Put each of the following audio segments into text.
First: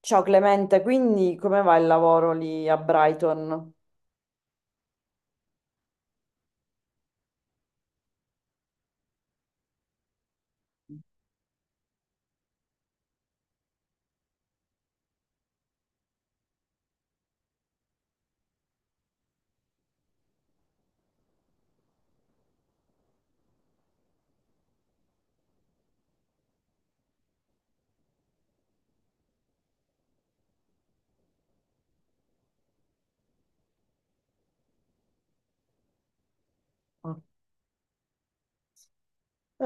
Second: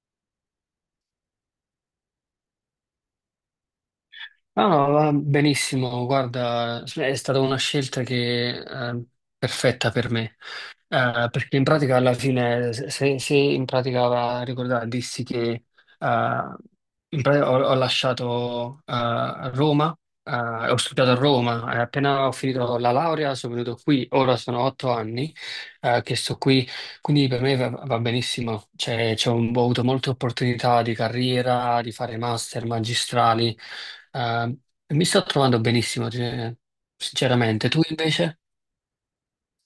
Ciao Clemente, quindi come va il lavoro lì a Brighton? No, no, va benissimo, guarda, cioè, è stata una scelta che perfetta per me. Perché in pratica alla fine, se in pratica va a ricordare, dissi che in pratica ho lasciato Roma, ho studiato a Roma, e appena ho finito la laurea sono venuto qui, ora sono otto anni che sto qui, quindi per me va benissimo, cioè, ho avuto molte opportunità di carriera, di fare master, magistrali, eh, e mi sto trovando benissimo, cioè, Ah. sinceramente. Tu invece? Eh,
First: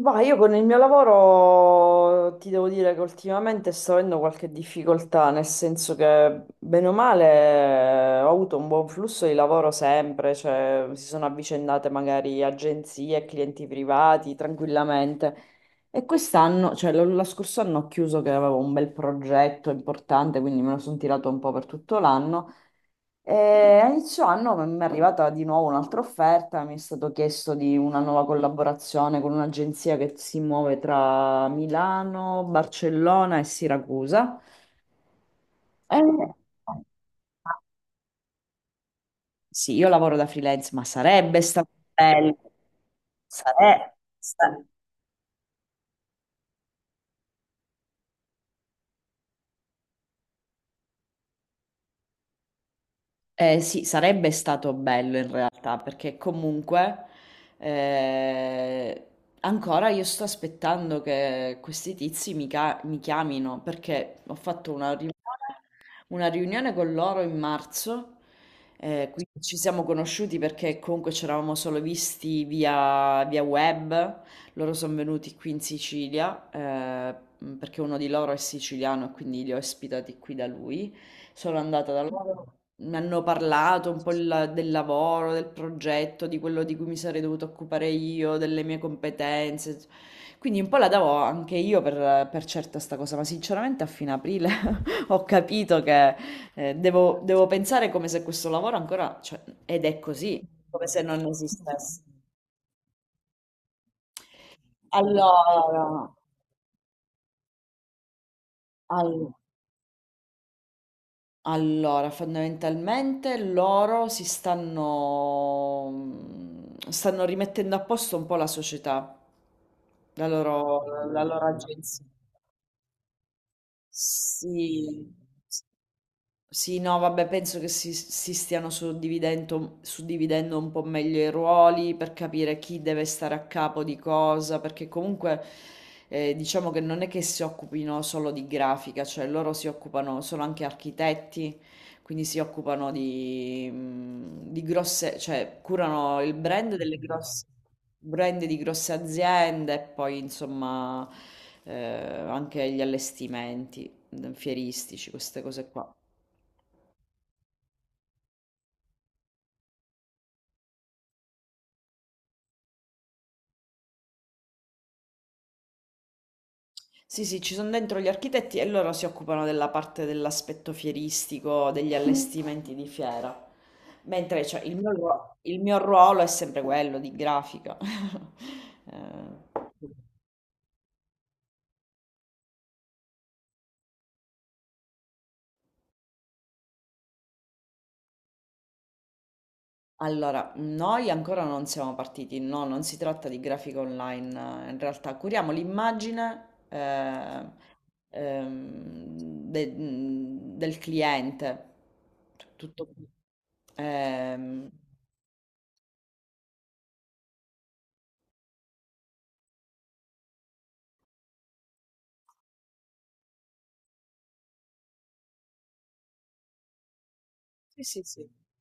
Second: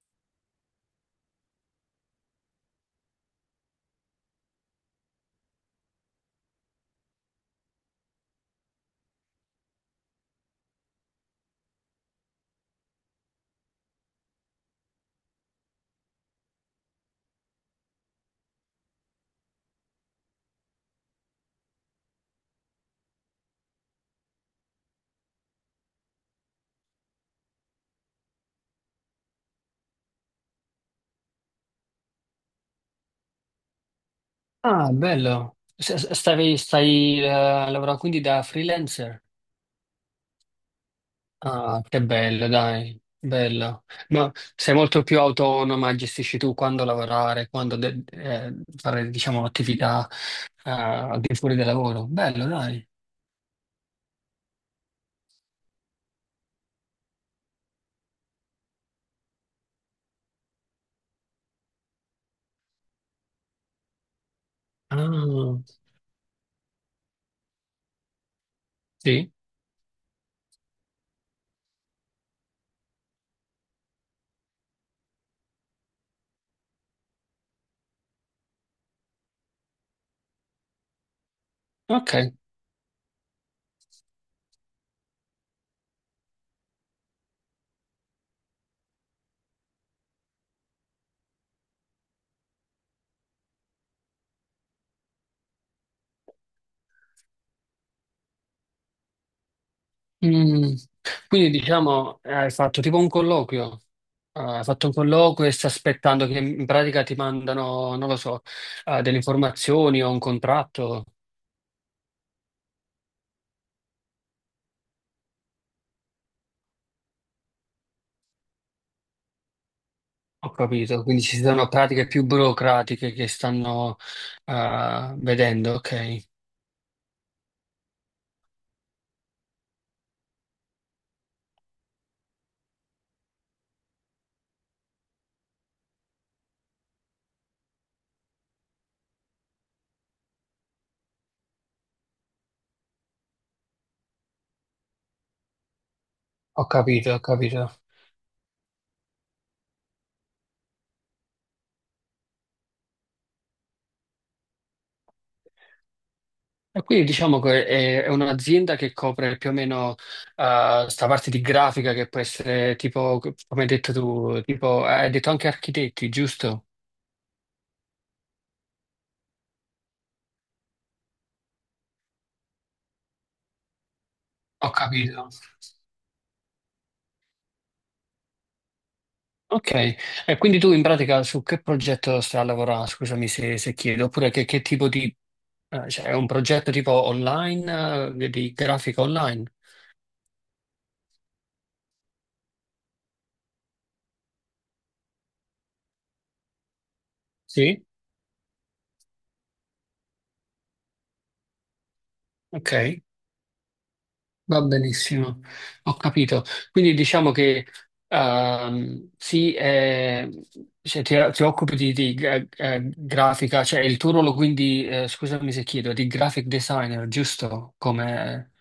Va, io con il mio lavoro ti devo dire che ultimamente sto avendo qualche difficoltà, nel senso che bene o male ho avuto un buon flusso di lavoro sempre, cioè si sono avvicendate magari agenzie, clienti privati tranquillamente. E quest'anno, cioè lo scorso anno ho chiuso che avevo un bel progetto importante, quindi me lo sono tirato un po' per tutto l'anno. E a inizio anno mi è arrivata di nuovo un'altra offerta, mi è stato chiesto di una nuova collaborazione con un'agenzia che si muove tra Milano, Barcellona e Siracusa. Ah, bello, E- stai lavorando quindi da freelancer? Sì, io lavoro da freelance, ma sarebbe stato Ah, che bello. bello, dai, bello. Sarebbe. Ma sei molto più autonoma, gestisci tu quando lavorare, fare, diciamo, attività al di fuori del lavoro. Bello, dai. Sì, sarebbe stato bello in realtà, perché comunque eh, ancora io sto aspettando che questi tizi mi, mi chiamino, perché ho fatto Ah, una riunione con loro in marzo, quindi sì. ci siamo conosciuti perché comunque ci eravamo solo visti via web, loro sono venuti qui in Sicilia, perché uno di loro è siciliano e quindi li ho ospitati qui da lui, sono andata da Ok. loro. Mi hanno parlato un po' del lavoro, del progetto, di quello di cui mi sarei dovuta occupare io, delle mie competenze. Quindi un po' la davo anche io per certa sta cosa, ma sinceramente a fine aprile ho capito che devo pensare come se questo lavoro ancora, cioè, ed è così, Mm. come se non Quindi esistesse. diciamo, hai fatto tipo un colloquio. Ah, hai fatto un colloquio e stai Allora, aspettando che in pratica ti mandano, non lo so, ah, delle all- informazioni o un contratto. allora, fondamentalmente loro si stanno, stanno rimettendo a posto un po' la società, la Ho loro, capito, quindi la ci loro sono agenzia. pratiche più burocratiche che stanno Sì. ah, vedendo, ok, Sì, no, vabbè, penso che si stiano suddividendo un po' meglio i ruoli per capire chi deve stare a capo di cosa, perché comunque diciamo che non è che si occupino solo di grafica, cioè loro si occupano, sono anche architetti, quindi si occupano di grosse, cioè curano il ho brand delle capito, ho grosse, capito. brand di grosse aziende e poi insomma anche gli allestimenti fieristici, queste cose qua. E quindi diciamo che è un'azienda che copre più o meno questa sta parte di grafica che può essere tipo, come hai detto tu, tipo, hai detto anche architetti, giusto? Sì, sì, ci sono dentro gli architetti e loro si occupano della parte dell'aspetto fieristico, degli allestimenti di fiera. Mentre cioè, Ho il mio, capito. Il mio ruolo è sempre quello di grafica. Ok, Eh, e quindi tu in pratica su che progetto stai a lavorare? Scusami se chiedo, oppure che tipo di... cioè è un progetto tipo online, di grafica online? allora, noi ancora non siamo partiti, no, non si tratta di grafica online, in realtà curiamo l'immagine Sì? ehm, de- del cliente. Cioè, Ok, tutto. va ehm, benissimo, ho capito. Quindi diciamo che sì, cioè, ti occupi di grafica, cioè il tuo ruolo quindi, scusami se chiedo, è di graphic designer, giusto? sì, sì, sì. Come...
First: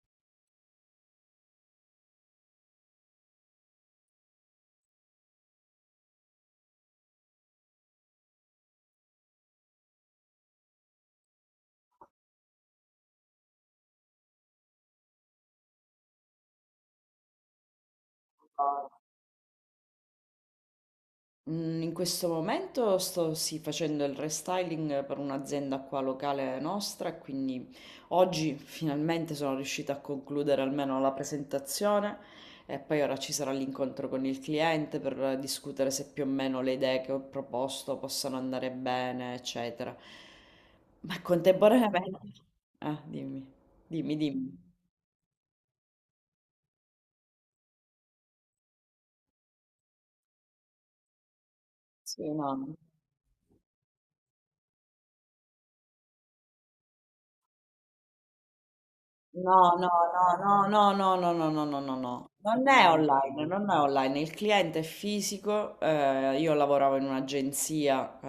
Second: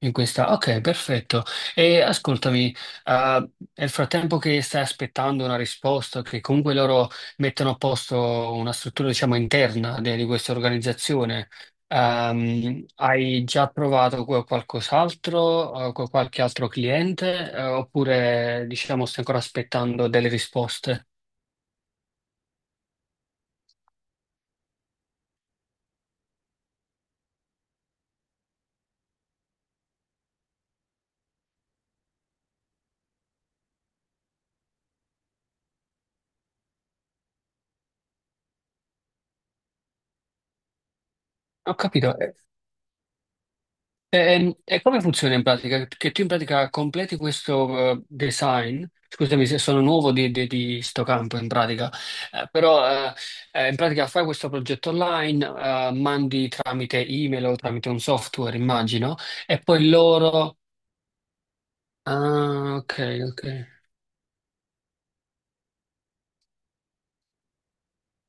In questa, ok, perfetto. E ascoltami, nel frattempo che stai aspettando una risposta, che comunque loro mettono a posto una struttura, diciamo, interna di questa organizzazione, hai già provato qualcos'altro, con qualche altro cliente, oppure, diciamo, stai ancora aspettando delle risposte? In questo momento sto sì, facendo il restyling per un'azienda qua locale nostra, e quindi oggi finalmente sono riuscita a concludere almeno la presentazione e poi ora ci sarà l'incontro con il cliente per discutere se più o meno le idee che ho proposto possano andare bene, eccetera. Ma Ho contemporaneamente... capito. Ah, dimmi, dimmi. E come funziona in pratica? Che tu in pratica completi questo design, scusami se sono nuovo di sto campo in pratica, Sì, eh, no. però eh, eh, in pratica fai questo progetto online, mandi tramite email o tramite un software, immagino, e No, no, poi loro... no, no, no, no, no, no, no, no, no, no. Non Ah, è ok, ok, online, non è online, il cliente è fisico, io lavoravo in un'agenzia,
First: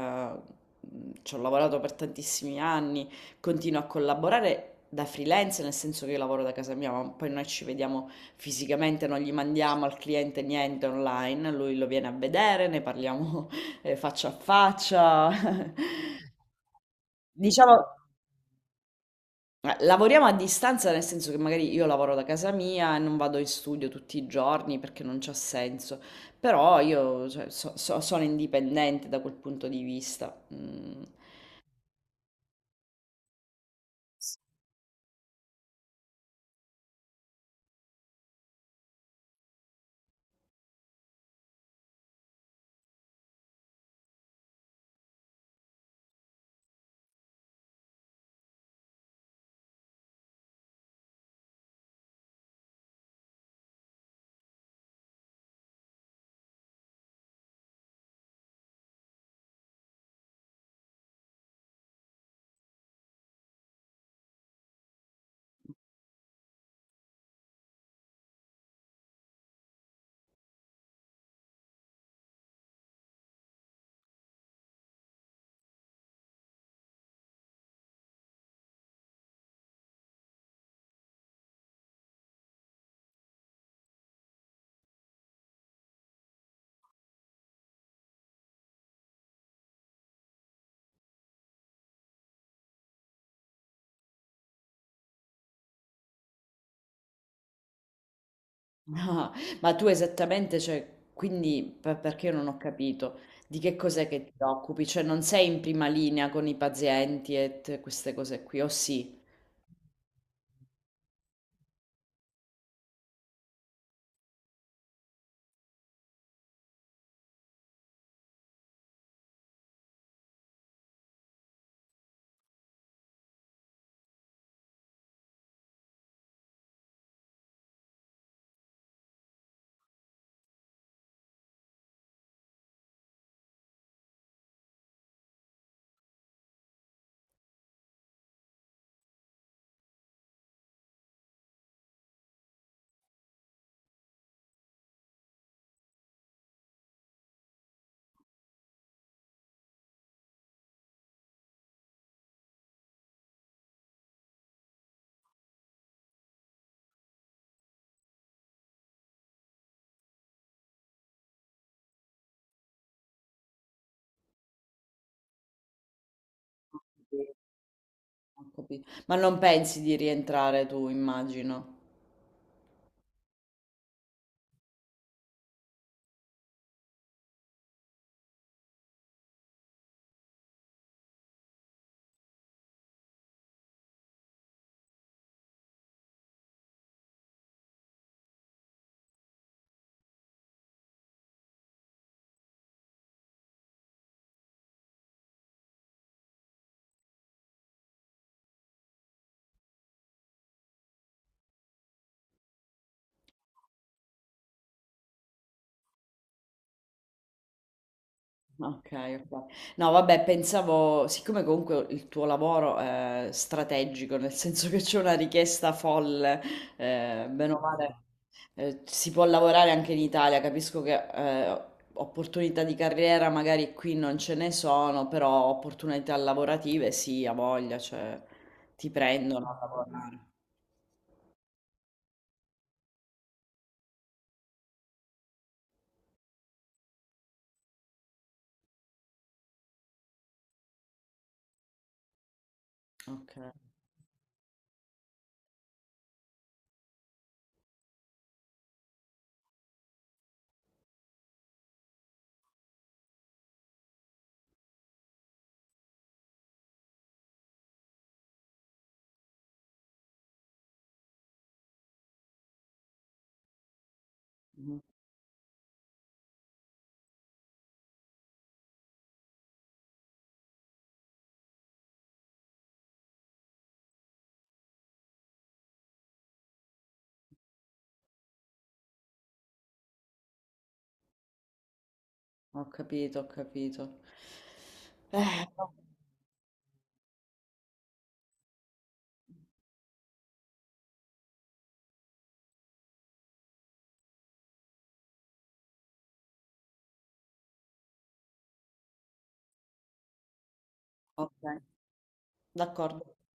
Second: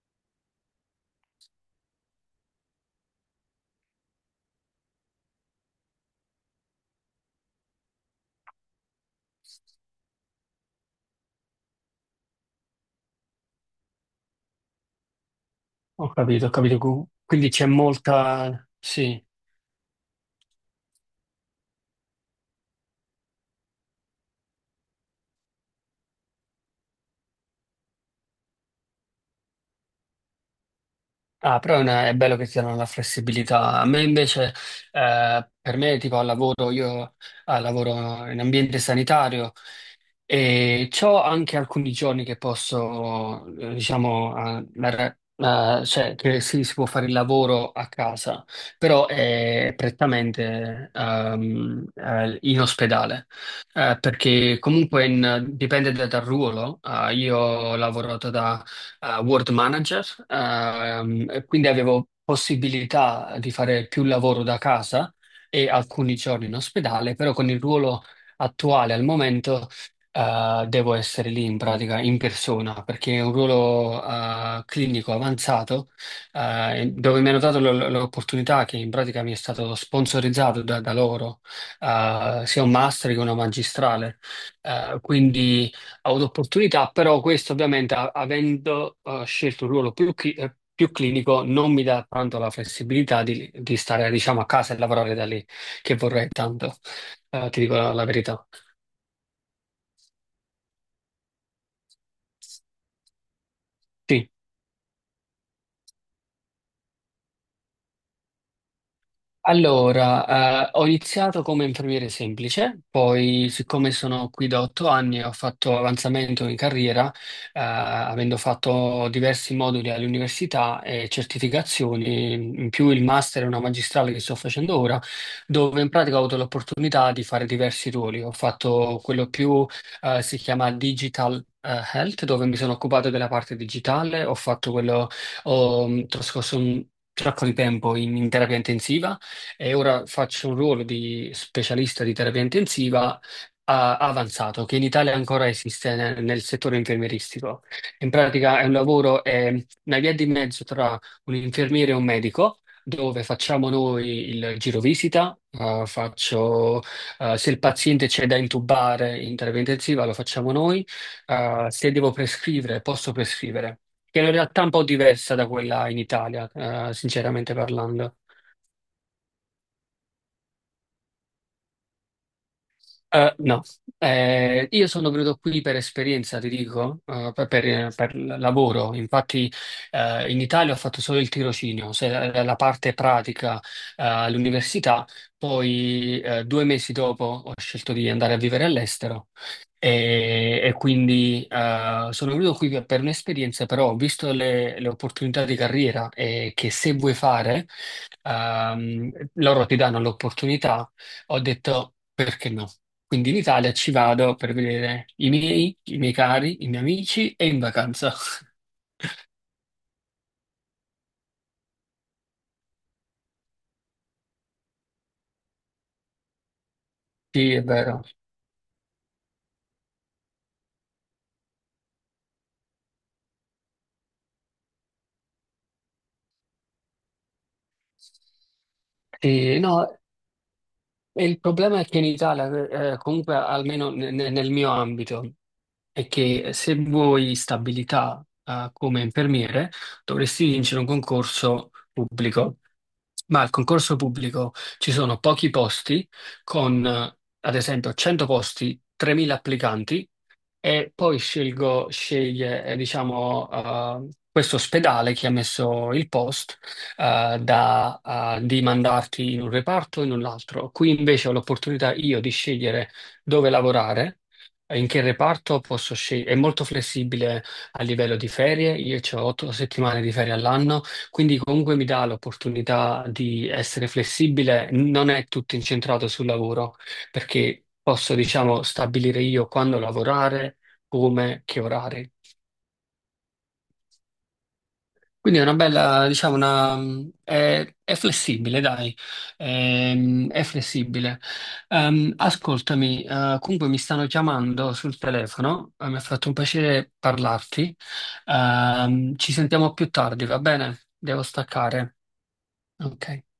ci ho lavorato per tantissimi anni, continuo a collaborare da freelance, nel senso che io lavoro da casa mia, ma poi noi ci vediamo fisicamente, non gli mandiamo al cliente niente online, lui lo viene a vedere, ne parliamo faccia a faccia. ho capito, ho capito. Quindi c'è Diciamo, molta... Sì. Lavoriamo a distanza, nel senso che magari io lavoro da casa mia e non vado in studio tutti i giorni perché non c'ha senso, però io cioè, sono indipendente da quel punto di vista. Mm. Ah, però è, è bello che ti danno la flessibilità. A me invece, per me, tipo al lavoro, io lavoro in ambiente sanitario e ho anche alcuni giorni che posso, diciamo, cioè che sì, si può fare il lavoro a casa, però è prettamente in ospedale. Perché comunque dipende dal ruolo. Ah, io ho lavorato World Manager, e quindi avevo possibilità di fare più lavoro da casa e alcuni giorni in ospedale, però con il ruolo attuale al momento devo essere lì in pratica in persona perché è un ruolo clinico avanzato, dove mi hanno dato l'opportunità che in pratica mi è stato sponsorizzato da loro, sia un master che una magistrale. Quindi avuto opportunità, però questo ovviamente avendo scelto un ruolo più clinico non mi dà tanto la flessibilità di stare diciamo a casa e lavorare da lì, che vorrei tanto. Ti dico la verità. Ah, ma tu esattamente, cioè, quindi perché io non ho capito di che cos'è che Sì. ti occupi, cioè non sei in prima linea con i pazienti e queste cose qui, o sì? Allora, ho iniziato come infermiere semplice, poi siccome sono qui da otto anni ho fatto avanzamento in carriera, avendo fatto diversi moduli all'università e certificazioni, in più il master e una magistrale che sto facendo ora, dove in pratica ho avuto l'opportunità di fare diversi ruoli. Ho fatto quello più, si chiama Digital Health, dove mi sono occupato della parte digitale, ho fatto quello, ho mm, trascorso un sacco di tempo in terapia intensiva, e ora faccio un ruolo di specialista di terapia intensiva avanzato, che in Italia ancora esiste nel settore infermieristico. In pratica è un lavoro, è una via di mezzo tra un infermiere e un medico. Dove facciamo noi il giro visita, faccio, se il paziente c'è da intubare in terapia intensiva lo facciamo noi, se devo prescrivere posso prescrivere, che è una realtà un po' diversa da quella in Italia, Sì. sinceramente parlando. Ho capito. Ma non pensi di rientrare tu, immagino. No. Io sono venuto qui per esperienza, ti dico, per lavoro. Infatti, in Italia ho fatto solo il tirocinio, la parte pratica, all'università. Poi, due mesi dopo ho scelto di andare a vivere all'estero e quindi, sono venuto qui per un'esperienza, però ho visto le opportunità di carriera e che se vuoi fare, ehm, loro ti danno l'opportunità, ho detto perché no? Quindi in Italia ci vado per vedere i miei cari, i miei amici e in vacanza. Okay, okay. No, vabbè, pensavo, siccome comunque il tuo lavoro è strategico, nel senso che c'è una richiesta folle, bene Sì, o è male, vero. Si può lavorare anche in Italia, capisco che opportunità di carriera magari qui non ce ne sono, però opportunità lavorative sì, a voglia, cioè ti prendono a Sì, no, lavorare. e il problema è che in Italia, comunque almeno nel mio ambito, è che se vuoi stabilità, come infermiere, dovresti vincere un concorso pubblico. Ok, Ma al concorso pubblico ci sono pochi posti, con ad esempio 100 posti, 3.000 applicanti, e poi sceglie, diciamo, questo ospedale che ha messo il post, eh, da, di mandarti in un reparto o in un altro. Qui invece ho l'opportunità io di scegliere dove lavorare. Eh, mhm, in che reparto posso scegliere? È molto flessibile a livello di ferie, io ho otto settimane di ferie all'anno, quindi comunque mi dà l'opportunità di essere flessibile, non è tutto incentrato sul lavoro perché posso, diciamo, stabilire io quando lavorare, come, che orari. ho capito, ho capito. Quindi è una No, bella, diciamo, una, è flessibile, dai. È flessibile. Ascoltami, comunque mi stanno chiamando sul telefono, mi ha fatto un piacere parlarti. Ci sentiamo più tardi, va bene? Devo ok, staccare. d'accordo. Ok.